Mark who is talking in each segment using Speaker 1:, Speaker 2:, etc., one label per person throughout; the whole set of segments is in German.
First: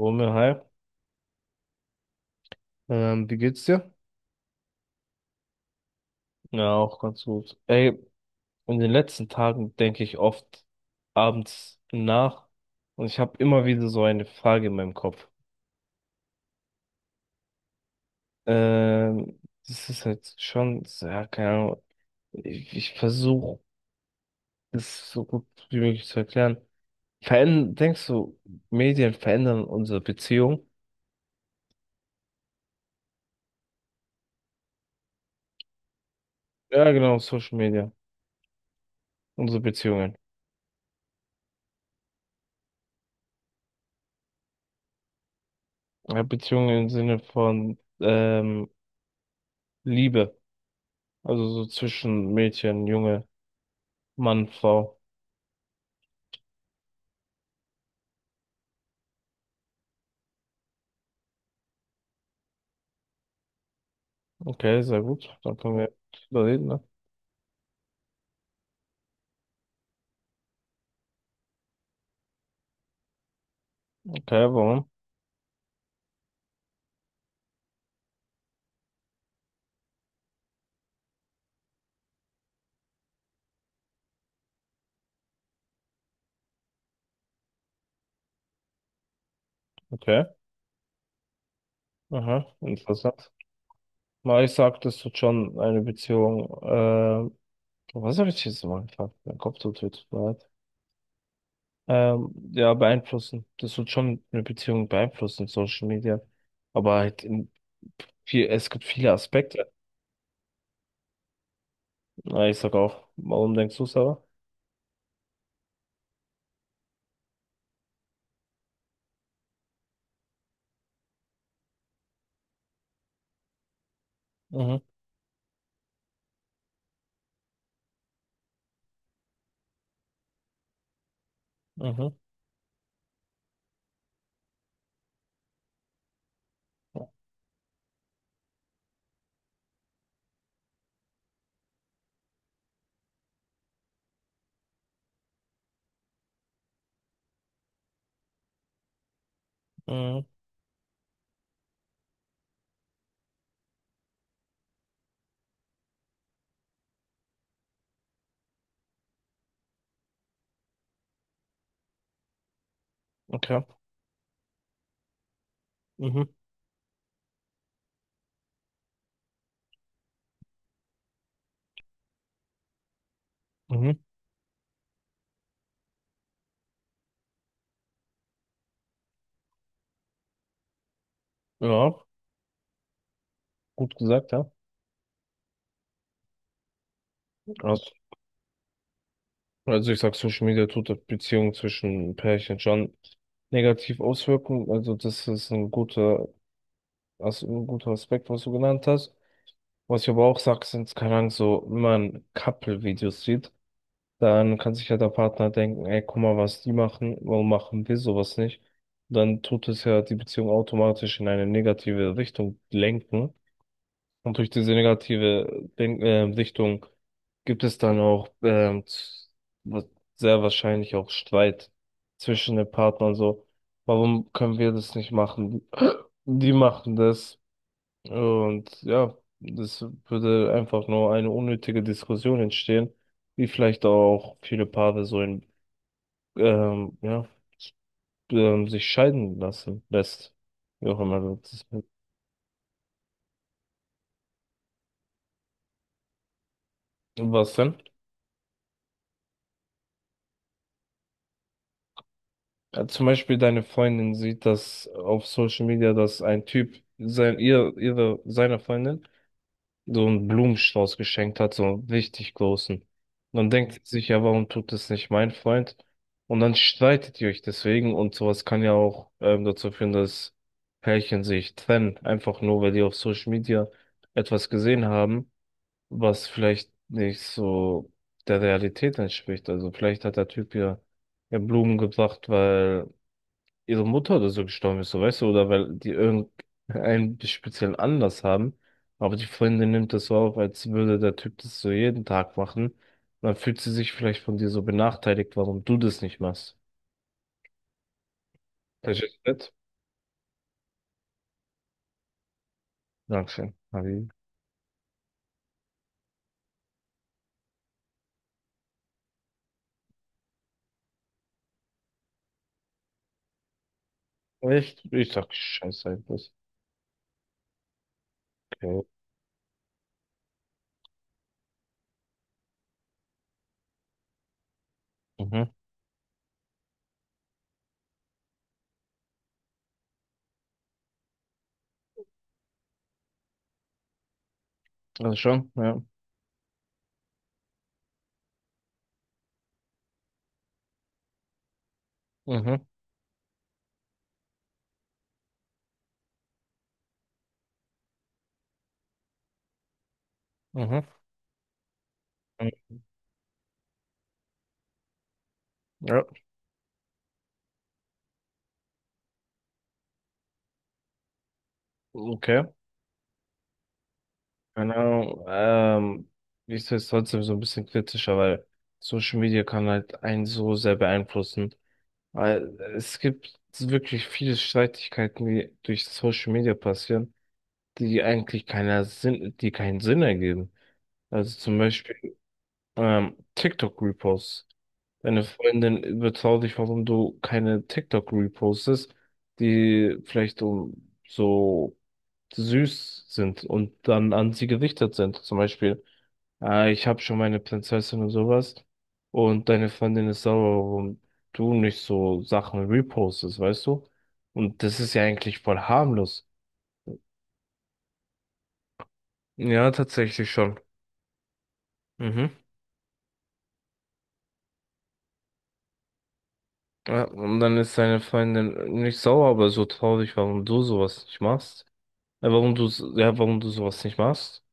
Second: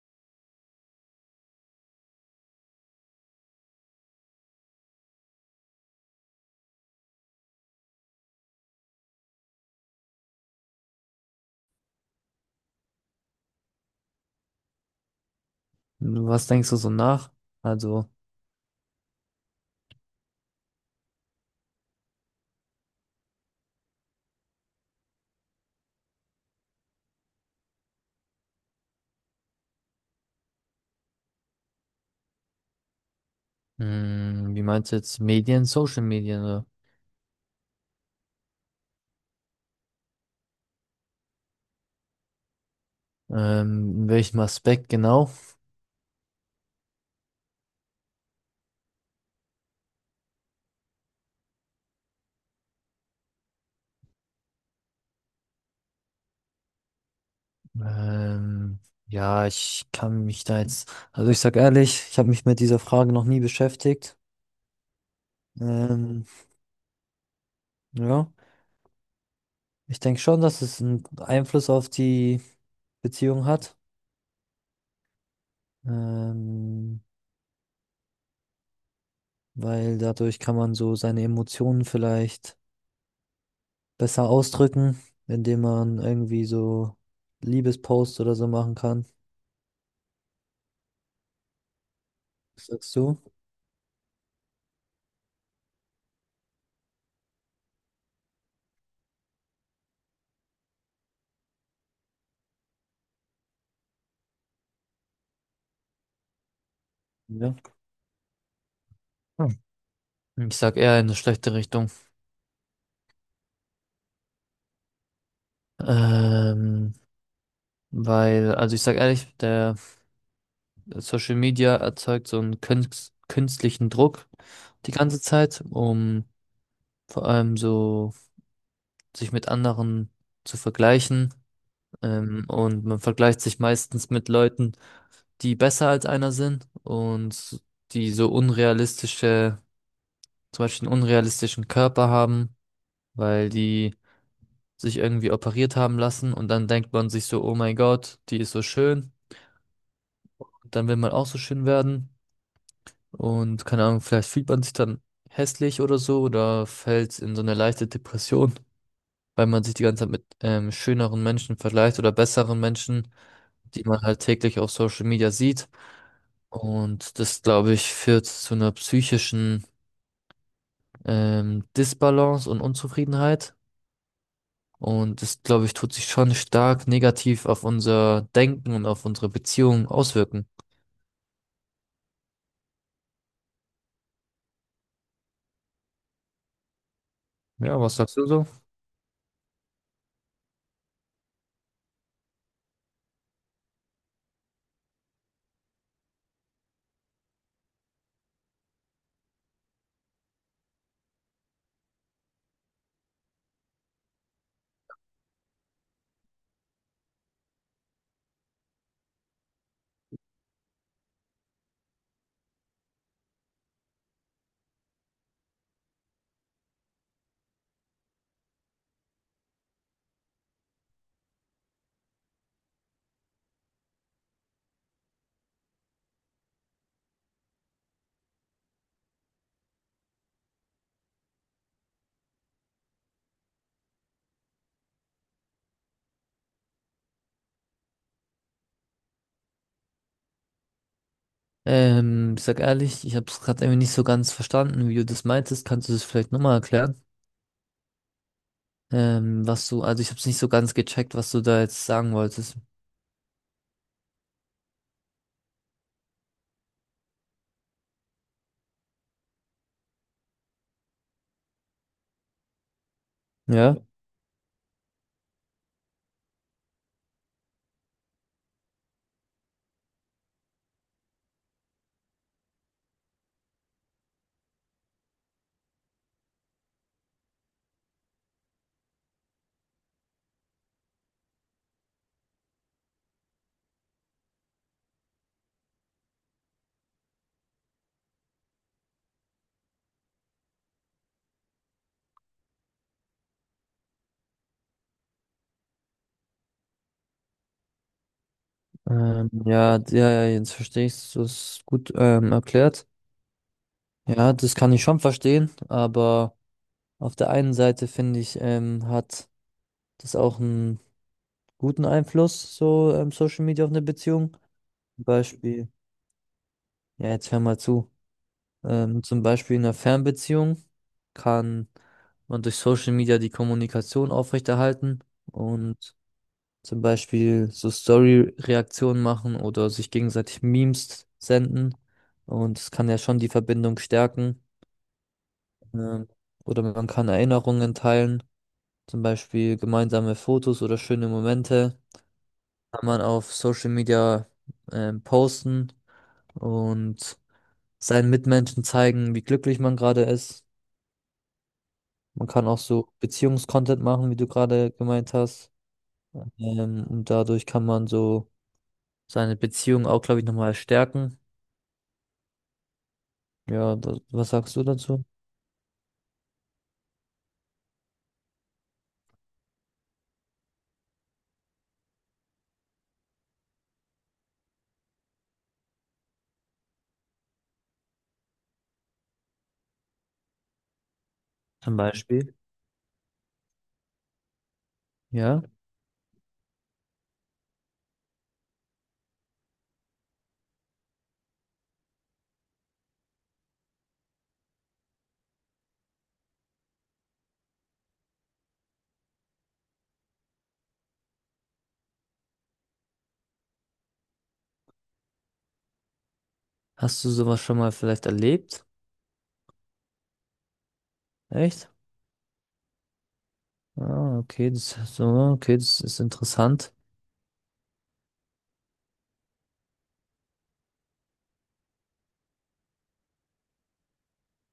Speaker 1: Romeo, hi. Wie geht's dir? Ja, auch ganz gut. Ey, in den letzten Tagen denke ich oft abends nach und ich habe immer wieder so eine Frage in meinem Kopf.
Speaker 2: Was denkst du so nach? Also,
Speaker 1: Ähm, Das ist halt schon, so, ja, keine Ahnung. Ich versuche, das so gut wie möglich zu erklären. Verändern, denkst du, Medien verändern unsere Beziehung?
Speaker 2: mh, wie meinst du jetzt Medien, Social Medien oder?
Speaker 1: Ja, genau, Social Media, unsere Beziehungen.
Speaker 2: In welchem Aspekt genau?
Speaker 1: Ja, Beziehungen im Sinne von Liebe. Also so zwischen Mädchen, Junge, Mann, Frau.
Speaker 2: Ähm, ja, ich kann mich da jetzt, also ich sag ehrlich, ich habe mich mit dieser Frage noch nie beschäftigt.
Speaker 1: Okay, sehr gut. Dann können wir
Speaker 2: Ähm,
Speaker 1: drüber reden, ne?
Speaker 2: ja, ich denke schon, dass es einen Einfluss auf die Beziehung hat,
Speaker 1: Okay, warum?
Speaker 2: ähm, weil dadurch kann man so seine Emotionen vielleicht besser ausdrücken, indem man irgendwie so Liebesposts oder so machen kann.
Speaker 1: Okay. Aha,
Speaker 2: Was sagst du?
Speaker 1: interessant. Na, ich sag, das tut schon eine Beziehung. Was habe ich jetzt mal gefragt? Mein Kopf tut weh, tut mir leid. Ja, beeinflussen. Das tut schon eine Beziehung beeinflussen, Social Media. Aber halt in
Speaker 2: Ja.
Speaker 1: viel, es gibt viele
Speaker 2: Hm.
Speaker 1: Aspekte.
Speaker 2: Ich sag eher in eine schlechte Richtung.
Speaker 1: Na, ich sag auch, warum denkst du, Sarah?
Speaker 2: Ähm, Weil, also ich sag ehrlich, der Social Media erzeugt so einen künstlichen Druck
Speaker 1: Mhm,
Speaker 2: die ganze Zeit, um vor allem so sich mit anderen zu vergleichen.
Speaker 1: mhm,
Speaker 2: Und man vergleicht sich meistens mit Leuten, die besser als einer sind und die so unrealistische, zum Beispiel einen unrealistischen Körper haben, weil die sich irgendwie operiert haben lassen und dann denkt man sich so, oh mein Gott, die ist so schön,
Speaker 1: mhm,
Speaker 2: dann will man auch so schön werden und keine Ahnung, vielleicht fühlt man sich dann hässlich oder so oder fällt in so eine leichte Depression, weil man sich die ganze Zeit mit schöneren Menschen vergleicht oder besseren Menschen,
Speaker 1: okay.
Speaker 2: die man halt täglich auf Social Media sieht.
Speaker 1: Mhm,
Speaker 2: Und das, glaube ich, führt zu einer psychischen Disbalance und Unzufriedenheit.
Speaker 1: mhm,
Speaker 2: Und das, glaube ich, tut sich schon stark negativ auf unser Denken und auf unsere Beziehung auswirken.
Speaker 1: ja, gut gesagt, ja.
Speaker 2: Ja,
Speaker 1: Also,
Speaker 2: was sagst du so?
Speaker 1: also ich sag, Social Media tut der Beziehung zwischen Pärchen schon negativ auswirken. Also das ist ein guter, also ein guter Aspekt, was du genannt hast. Was ich aber auch sag, sind, keine Ahnung, so, wenn man Couple-Videos sieht, dann kann sich ja der Partner denken, ey, guck mal, was die machen, warum machen wir sowas nicht? Dann tut es ja die Beziehung automatisch in eine negative Richtung lenken. Und durch diese negative Denk Sichtung gibt es dann auch wa- sehr wahrscheinlich auch Streit zwischen den Partnern so. Warum können wir das nicht machen? Die machen das. Und ja, das würde einfach nur eine unnötige Diskussion entstehen, die vielleicht auch viele Paare ähm, ja, sich scheiden lassen lässt. Wie auch immer das ist.
Speaker 2: Ich sag ehrlich, ich habe es gerade irgendwie nicht so ganz verstanden, wie du das meintest. Kannst du das vielleicht nochmal erklären?
Speaker 1: Was denn?
Speaker 2: Was du, also ich habe es nicht so ganz gecheckt, was du da jetzt sagen wolltest.
Speaker 1: Zum Beispiel deine Freundin sieht das auf Social Media, dass ein Typ ihre, seiner Freundin so einen Blumenstrauß geschenkt hat, so einen richtig großen. Und dann denkt
Speaker 2: Ja,
Speaker 1: sie sich, ja, warum tut das nicht mein Freund? Und dann streitet ihr euch deswegen und sowas kann ja auch dazu führen, dass Pärchen sich trennen, einfach nur, weil die auf Social Media etwas gesehen haben, was vielleicht nicht so der Realität entspricht. Also vielleicht hat der Typ ihr ja Blumen gebracht, weil ihre Mutter oder so gestorben ist, so weißt du, oder weil die irgendeinen speziellen Anlass haben. Aber die Freundin nimmt das so auf, als würde der Typ das so jeden Tag machen. Und dann fühlt sie sich vielleicht von dir so benachteiligt, warum du das nicht machst. Verstehst du das?
Speaker 2: ja, jetzt verstehe ich du es gut, erklärt.
Speaker 1: Dankeschön. Harry.
Speaker 2: Ja, das kann ich schon verstehen, aber auf der einen Seite finde ich, hat das auch einen guten Einfluss, so, Social Media auf eine Beziehung.
Speaker 1: Echt?
Speaker 2: Zum
Speaker 1: Ich sag
Speaker 2: Beispiel,
Speaker 1: Scheiße einfach.
Speaker 2: ja, jetzt hör mal zu.
Speaker 1: Okay.
Speaker 2: Zum Beispiel in einer Fernbeziehung kann man durch Social Media die Kommunikation aufrechterhalten
Speaker 1: Mhm.
Speaker 2: und zum Beispiel so Story-Reaktionen machen oder sich gegenseitig Memes senden. Und es kann ja schon die Verbindung stärken.
Speaker 1: Also schon, ja.
Speaker 2: Ähm, oder man kann Erinnerungen teilen, zum Beispiel gemeinsame Fotos oder schöne Momente.
Speaker 1: Mhm.
Speaker 2: Kann man auf Social Media posten und seinen Mitmenschen zeigen, wie glücklich man gerade ist.
Speaker 1: Mhm.
Speaker 2: Man kann auch
Speaker 1: Mhm.
Speaker 2: so Beziehungscontent machen, wie du gerade gemeint hast.
Speaker 1: Ja.
Speaker 2: Und dadurch kann man so seine Beziehung auch, glaube ich, nochmal stärken.
Speaker 1: Okay.
Speaker 2: Ja, was sagst du dazu?
Speaker 1: Genau. Ich sehe es trotzdem so ein bisschen kritischer, weil Social Media kann halt einen so sehr beeinflussen. Weil es gibt so wirklich viele Streitigkeiten, die durch Social Media passieren, die eigentlich die keinen Sinn ergeben. Also zum
Speaker 2: Zum
Speaker 1: Beispiel
Speaker 2: Beispiel.
Speaker 1: TikTok-Reposts. Deine
Speaker 2: Ja.
Speaker 1: Freundin überzeugt dich, warum du keine TikTok repostest, die vielleicht um so süß sind und dann an sie gerichtet sind. Zum Beispiel, ich habe schon meine Prinzessin und sowas und deine Freundin ist sauer, warum du nicht so Sachen repostest, weißt du? Und das ist ja eigentlich voll harmlos.
Speaker 2: Hast du sowas schon mal vielleicht erlebt?
Speaker 1: Ja, tatsächlich schon.
Speaker 2: Echt?
Speaker 1: Mhm.
Speaker 2: Ah, okay, das so, okay, das ist interessant.
Speaker 1: Ja, und dann ist deine Freundin nicht sauer, aber so traurig, warum du sowas nicht machst. Ja, warum du sowas nicht machst.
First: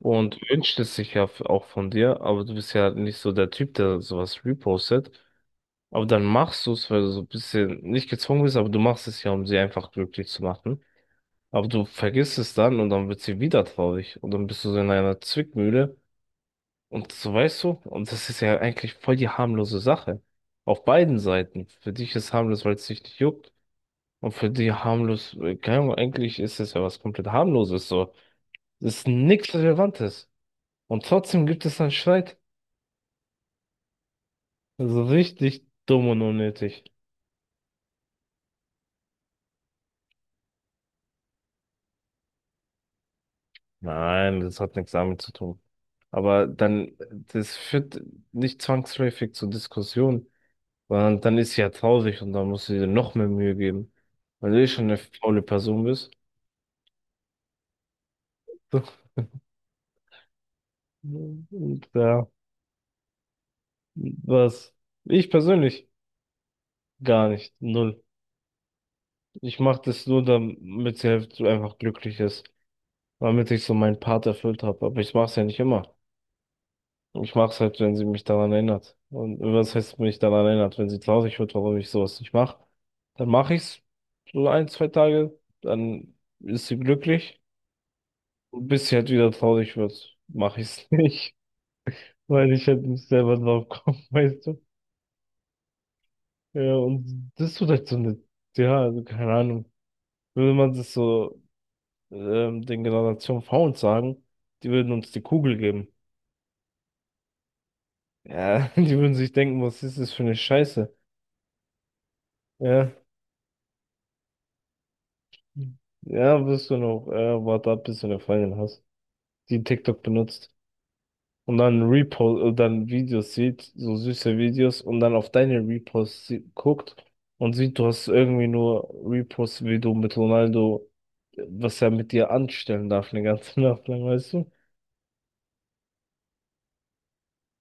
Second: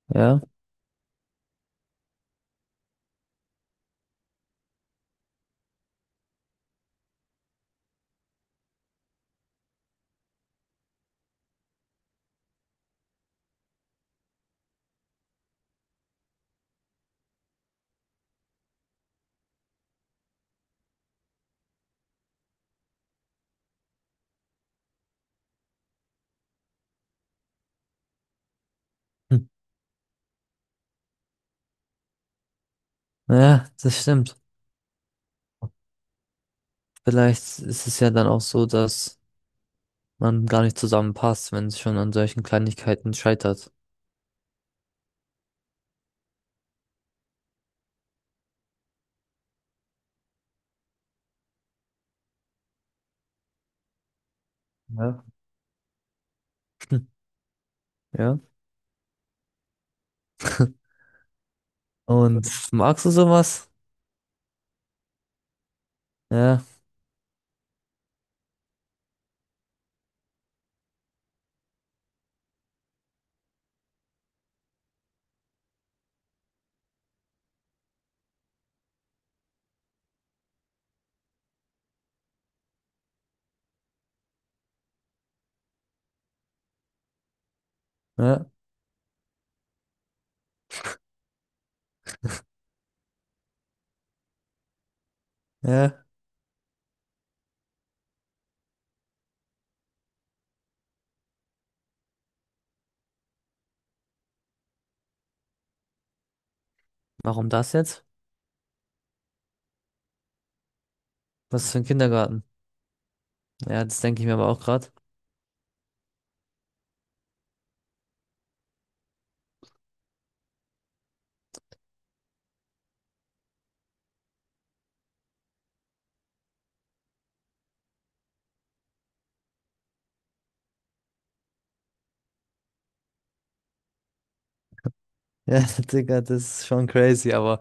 Speaker 1: Und
Speaker 2: Ja.
Speaker 1: wünscht es sich ja auch von dir, aber du bist ja nicht so der Typ, der sowas repostet. Aber dann machst du es, weil du so ein bisschen nicht gezwungen bist, aber du machst es ja, um sie einfach glücklich zu machen. Aber du vergisst es dann und dann wird sie wieder traurig. Und dann bist du so in einer Zwickmühle. Und so weißt du, und das ist ja eigentlich voll die harmlose Sache. Auf beiden Seiten. Für dich ist harmlos, weil es dich nicht juckt. Und für die harmlos, keine Ahnung, eigentlich ist es ja was komplett harmloses so. Das ist
Speaker 2: Hm.
Speaker 1: nichts Relevantes. Und trotzdem gibt es einen Streit.
Speaker 2: Ja, das stimmt.
Speaker 1: Also richtig dumm und unnötig.
Speaker 2: Vielleicht ist es ja dann auch so, dass man gar nicht zusammenpasst, wenn es schon an solchen Kleinigkeiten scheitert.
Speaker 1: Nein, das hat nichts damit zu tun. Aber dann, das führt nicht zwangsläufig zur Diskussion, sondern dann ist sie ja traurig und dann musst du dir noch mehr Mühe geben, weil du eh schon eine
Speaker 2: Ja,
Speaker 1: faule Person bist.
Speaker 2: ja.
Speaker 1: Und ja,
Speaker 2: Und magst du sowas?
Speaker 1: was? Ich persönlich
Speaker 2: Ja,
Speaker 1: gar nicht, null. Ich mache das nur, damit sie halt so einfach glücklich ist, damit ich so meinen Part erfüllt habe. Aber ich mache es ja nicht immer. Ich mache es halt, wenn sie mich daran erinnert. Und was heißt mich daran erinnert? Wenn sie traurig wird, warum ich sowas nicht mache, dann mache ich's so ein, zwei Tage, dann ist sie glücklich.
Speaker 2: ja,
Speaker 1: Und bis sie halt wieder traurig wird, mache ich's nicht, weil ich halt nicht selber drauf komme, weißt du?
Speaker 2: ja.
Speaker 1: Ja, und das tut halt so eine, ja, also keine Ahnung. Würde man das so den Generation V uns sagen, die würden uns die Kugel geben.
Speaker 2: Warum das jetzt?
Speaker 1: Ja, die würden sich denken, was ist das für eine Scheiße?
Speaker 2: Was ist für ein Kindergarten?
Speaker 1: Ja.
Speaker 2: Ja, das denke ich mir aber auch gerade.
Speaker 1: Ja, wirst du noch, warte ab, bis du eine Freundin hast, die TikTok benutzt und dann dann Videos sieht, so süße Videos und dann auf deine Reposts guckt und sieht, du hast irgendwie nur Reposts, wie du mit Ronaldo, was er mit dir anstellen darf, eine ganze Nacht lang, weißt du?
Speaker 2: Ja, Digga, das ist schon crazy, aber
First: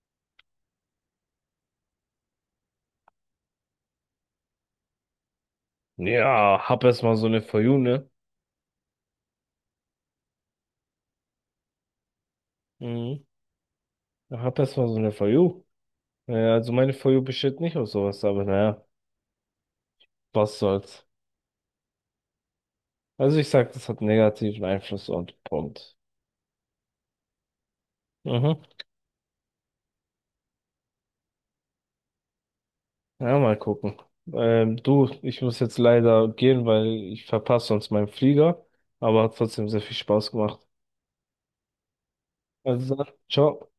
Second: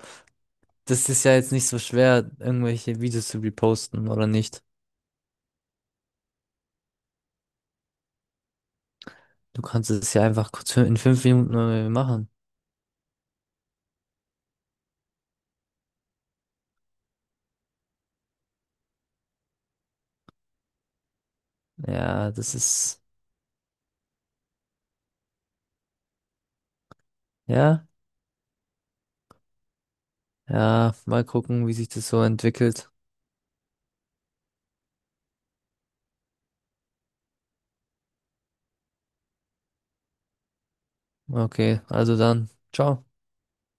Speaker 2: das ist ja jetzt nicht so schwer, irgendwelche Videos zu reposten oder nicht.
Speaker 1: Ja, hab erst mal so eine For You, ne?
Speaker 2: Du kannst es ja einfach kurz in 5 Minuten mal machen.
Speaker 1: Mhm. Hab erst mal so eine For You. Ja, also meine For You besteht nicht aus sowas, aber naja, was soll's.
Speaker 2: Ja, das ist,
Speaker 1: Also ich sag, das hat negativen Einfluss und Punkt.
Speaker 2: ja,
Speaker 1: Mhm.
Speaker 2: ja, mal gucken, wie sich das so entwickelt.
Speaker 1: Ja, mal gucken. Du, ich muss jetzt leider gehen, weil ich verpasse sonst meinen Flieger, aber hat trotzdem sehr viel Spaß gemacht.
Speaker 2: Okay, also dann,
Speaker 1: Also
Speaker 2: ciao.
Speaker 1: dann, ciao.